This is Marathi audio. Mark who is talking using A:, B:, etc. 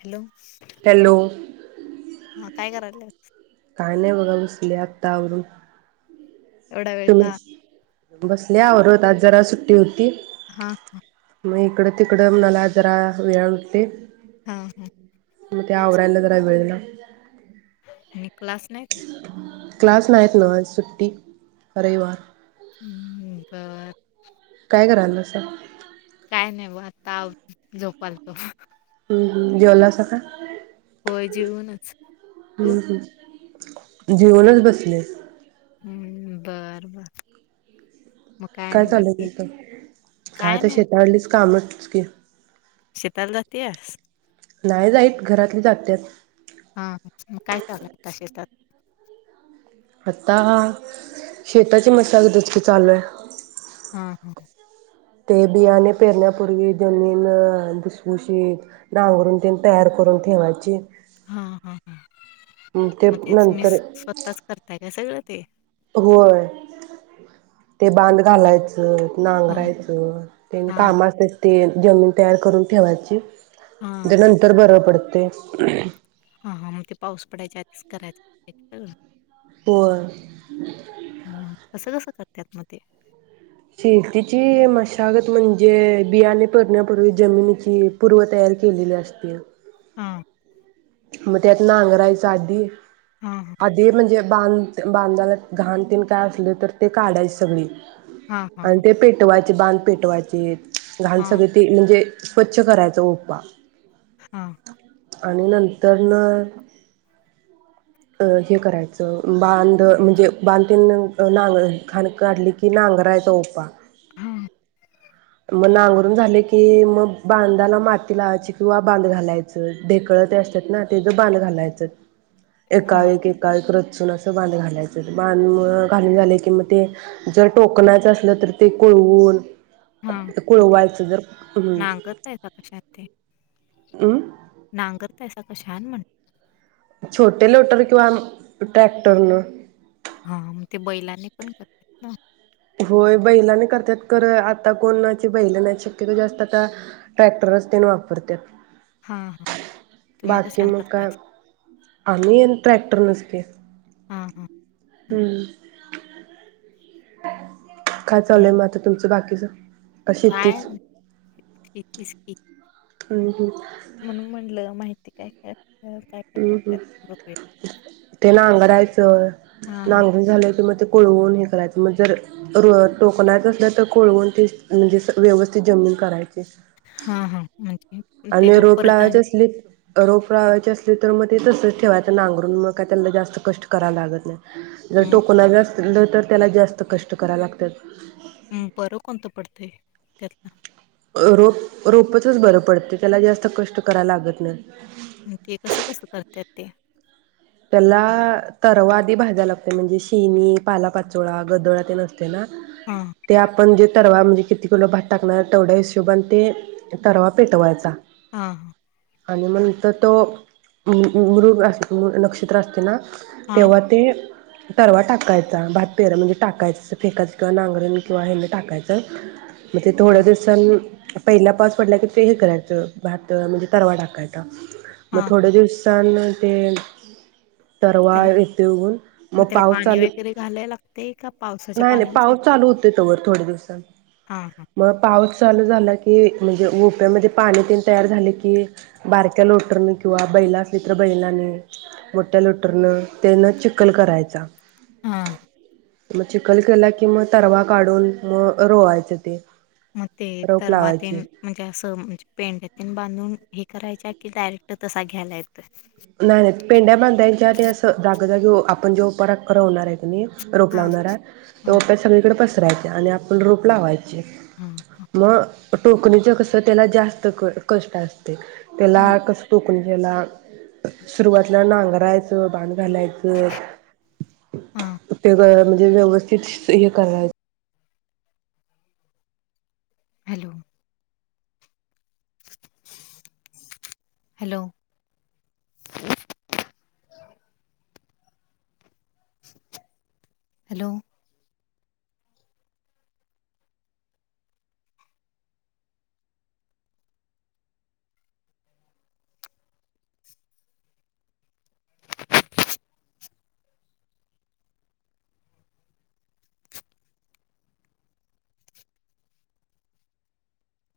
A: [inaudible] हॅलो
B: हॅलो
A: काय करायलीस?
B: काय नाही बघा बसले आत्तावरून
A: एवढा वेळ का?
B: बसले आवरत आज जरा सुट्टी होती.
A: हा
B: मग इकडं तिकडं मला जरा वेळा होते.
A: हा हा.
B: ते आवरायला जरा वेळ लागतो तुझ्या [unintelligible]
A: [inaudible] नी क्लास नाही का?
B: क्लास नाहीत ना, आज सुट्टी रविवार.
A: हम्म बरं
B: काय करायलास?
A: काय नाही? बघ आत्ता आवरून झोपालतो.
B: हम्म हम्म जेवलास का? [unintelligible]
A: होय जेऊनच तू
B: हम्म हम्म [unintelligible] जेऊनच बसले
A: हम् बर बर मग
B: काय
A: आणि बाकी
B: चालयं तुमच काय ते शेतावरलीच कामं. स्किल
A: शेताला जातीयास?
B: नाही जाईत घरातली जात्यात
A: हा हा. [unintelligible] आता शेतात
B: आता शेताची मशागत चालू हाय.
A: हा
B: ते बियाणे पेरण्यापूर्वी जमीन भुसभुशी नांगरून तेन तयार करून ठेवायची.
A: हा हा हा
B: ते
A: मग तेच मी
B: नंतर
A: स्वतःच करतेय हे सगळं ते
B: होय ते बांध घालायचं
A: हा
B: नांगरायचं तेंन
A: हा
B: कामा असत्यात ते जमीन तयार करून ठेवायची.
A: हा
B: म्हणजे नंतर बर पडत तेच
A: हा हा मग ते पाऊस पडायच्या आधी करायचं.
B: होय
A: हम् कसं कसं करत्यात म ते
B: शेतीची मशागत म्हणजे बियाणे पेरण्यापूर्वी जमिनीची पूर्व तयारी केलेली असते.
A: हा
B: मग त्यात नांगरायच आधी
A: हा हा
B: अधि म्हणजे - - बांध बांधाला घाण तेण काय असले तर ते काढायच सगळी
A: हा हा
B: आणि ते पेटवाय ते बांध पेटवायचेत लहान
A: हा
B: सगळी ती म्हणजे स्वच्छ करायचा ओपा
A: हा
B: आणि नंत तर न अ हे करायचं बांध म्हणजे बांध नांग खाण काढली की नांगरायचा पा
A: हां,
B: मग नांगरून झाल की मग बांधाला माती लावायची किंवा बांध घालायचं ढेकळं ते असतात ना तेज बांध घालायचं
A: हां,
B: एकावर एक एकावरव एक रच असं बांध घालायचं बांध घालून झाले कि म ते जर टोकणाचं असलं तर ते कोळवून
A: हा ते नांगरता का कशात ते
B: हम्म
A: नांगरत्यासा कसा छान म्हण
B: छोटे लोटर किंवा ट्रॅक्टरन
A: हा मग ते बैलांनी पण करत्यात ना
B: होय बैलानी करत्यात कर आता कोणाची बैल नाहीत शक्यतो जास्त आता ट्रॅक्टरच त्येंन वापरत्या
A: हां, हां. तुम्ही
B: बाकी
A: कशानं
B: मंग काय
A: करतायसा?
B: आमही ट्रॅक्टर पटर्न स्पेस [unintelligible]
A: हा हा हम्
B: [inaudible] काय चालू हाय मग आता तुमच बाकी तुझ
A: काय कितीच क
B: ह ह
A: म्हणून म्हणलं माहिती काय काय काय काय
B: ह ह
A: करतात बघूया.
B: ते ना अंगरायच
A: हां, हां.
B: नांगरी झाले कि मग ते कोळवून हे करायचं मग जर र टोकनायचं असलं तर कोळवून तेच म्हणजे स व्यवस्थित जमीन करायचे
A: हा हा
B: आणि रोप लावायचे असली रोप लावायची असली तर मग ते तसच ठेवायच नांगरून मग का त्याला जास्त कष्ट करावे लागत नाही जर
A: मग
B: टोकण असतील तर तर त्याला जास्त कष्ट कराव लागतात
A: ते त्यात ना
B: रोप रोपचच बरं पडते त्याला जास्त कष्ट करायला लागत नाही
A: ते कसं कसं करत्यात ते
B: त्याला तर व आधी भाजावं लागतं शनि पालापाचोळा गदळातील ना
A: हां,
B: ते आपण जे तरवा म्ह तेे किती किलो भात टाकणार तेवढ्या हिशोबान ते तरवा पेटवायचा
A: हा ह
B: आणि मंत तो मृग अस नक्ष चित्र असते ना
A: हां,
B: तेव्हा ते तरवा टाकायचा भात पेर म्हणजे टाकायचं फेकायचं किंवा नांगरेण किंवा हे टाकायचं मजे
A: हां,
B: थोड्या दिव सांन पहिला पाऊस पडला की ते हे करायचं भात म्हणजे तरवा टाकायचा मग
A: हां.
B: थोडे्या दिवसान ते तरवा
A: त्याला
B: येथे उगवून मग
A: त्याला
B: पावस
A: पाणी
B: चाल
A: वगैरे घालायला लागतंय का पावसाच्या
B: नाही नाही
A: पाण्यावर ते
B: पाऊस चालू होत तवर थोडे्या दिवसात
A: हां, हां.
B: मग पाऊस चालू झाला क की म्हणजे ओप्यामध्ये पाणी तेन तयार झाले की बारक्या लोटरनं किंवा बैला असली तर बैलानी मोठ्या लोटरनं तेनं चिखल करायचा.
A: ह
B: मग चिखल केला की मग तरवा काढून मग रोवायचं ते
A: मग ते
B: रोप
A: तरवातीन
B: लावायचे
A: म्हणजे असं म्हणजे पेंड्यातील बांधून हे करायच्या की डायरेक्ट तसा घ्यायलायेत
B: नाही नाही पेंढ्या बांधायच्या अस जाागजागे आपण जे पराग करा होणार आहे का रोप
A: हां.
B: लावणार आहे
A: हां,
B: रोप सगळीकडे राय आणि आपण रोप लावायच
A: हां, हां,
B: म टोकणीचं कसं त्याला जास्त क कष्ट असता त. त्याला
A: हां,
B: कस तू [inaudible] सुरुवातला नांगरायच [unintelligible] घालायचं
A: हां.
B: [unintelligible] जे व्यवस्थित हे करायचं.
A: Hello hello hello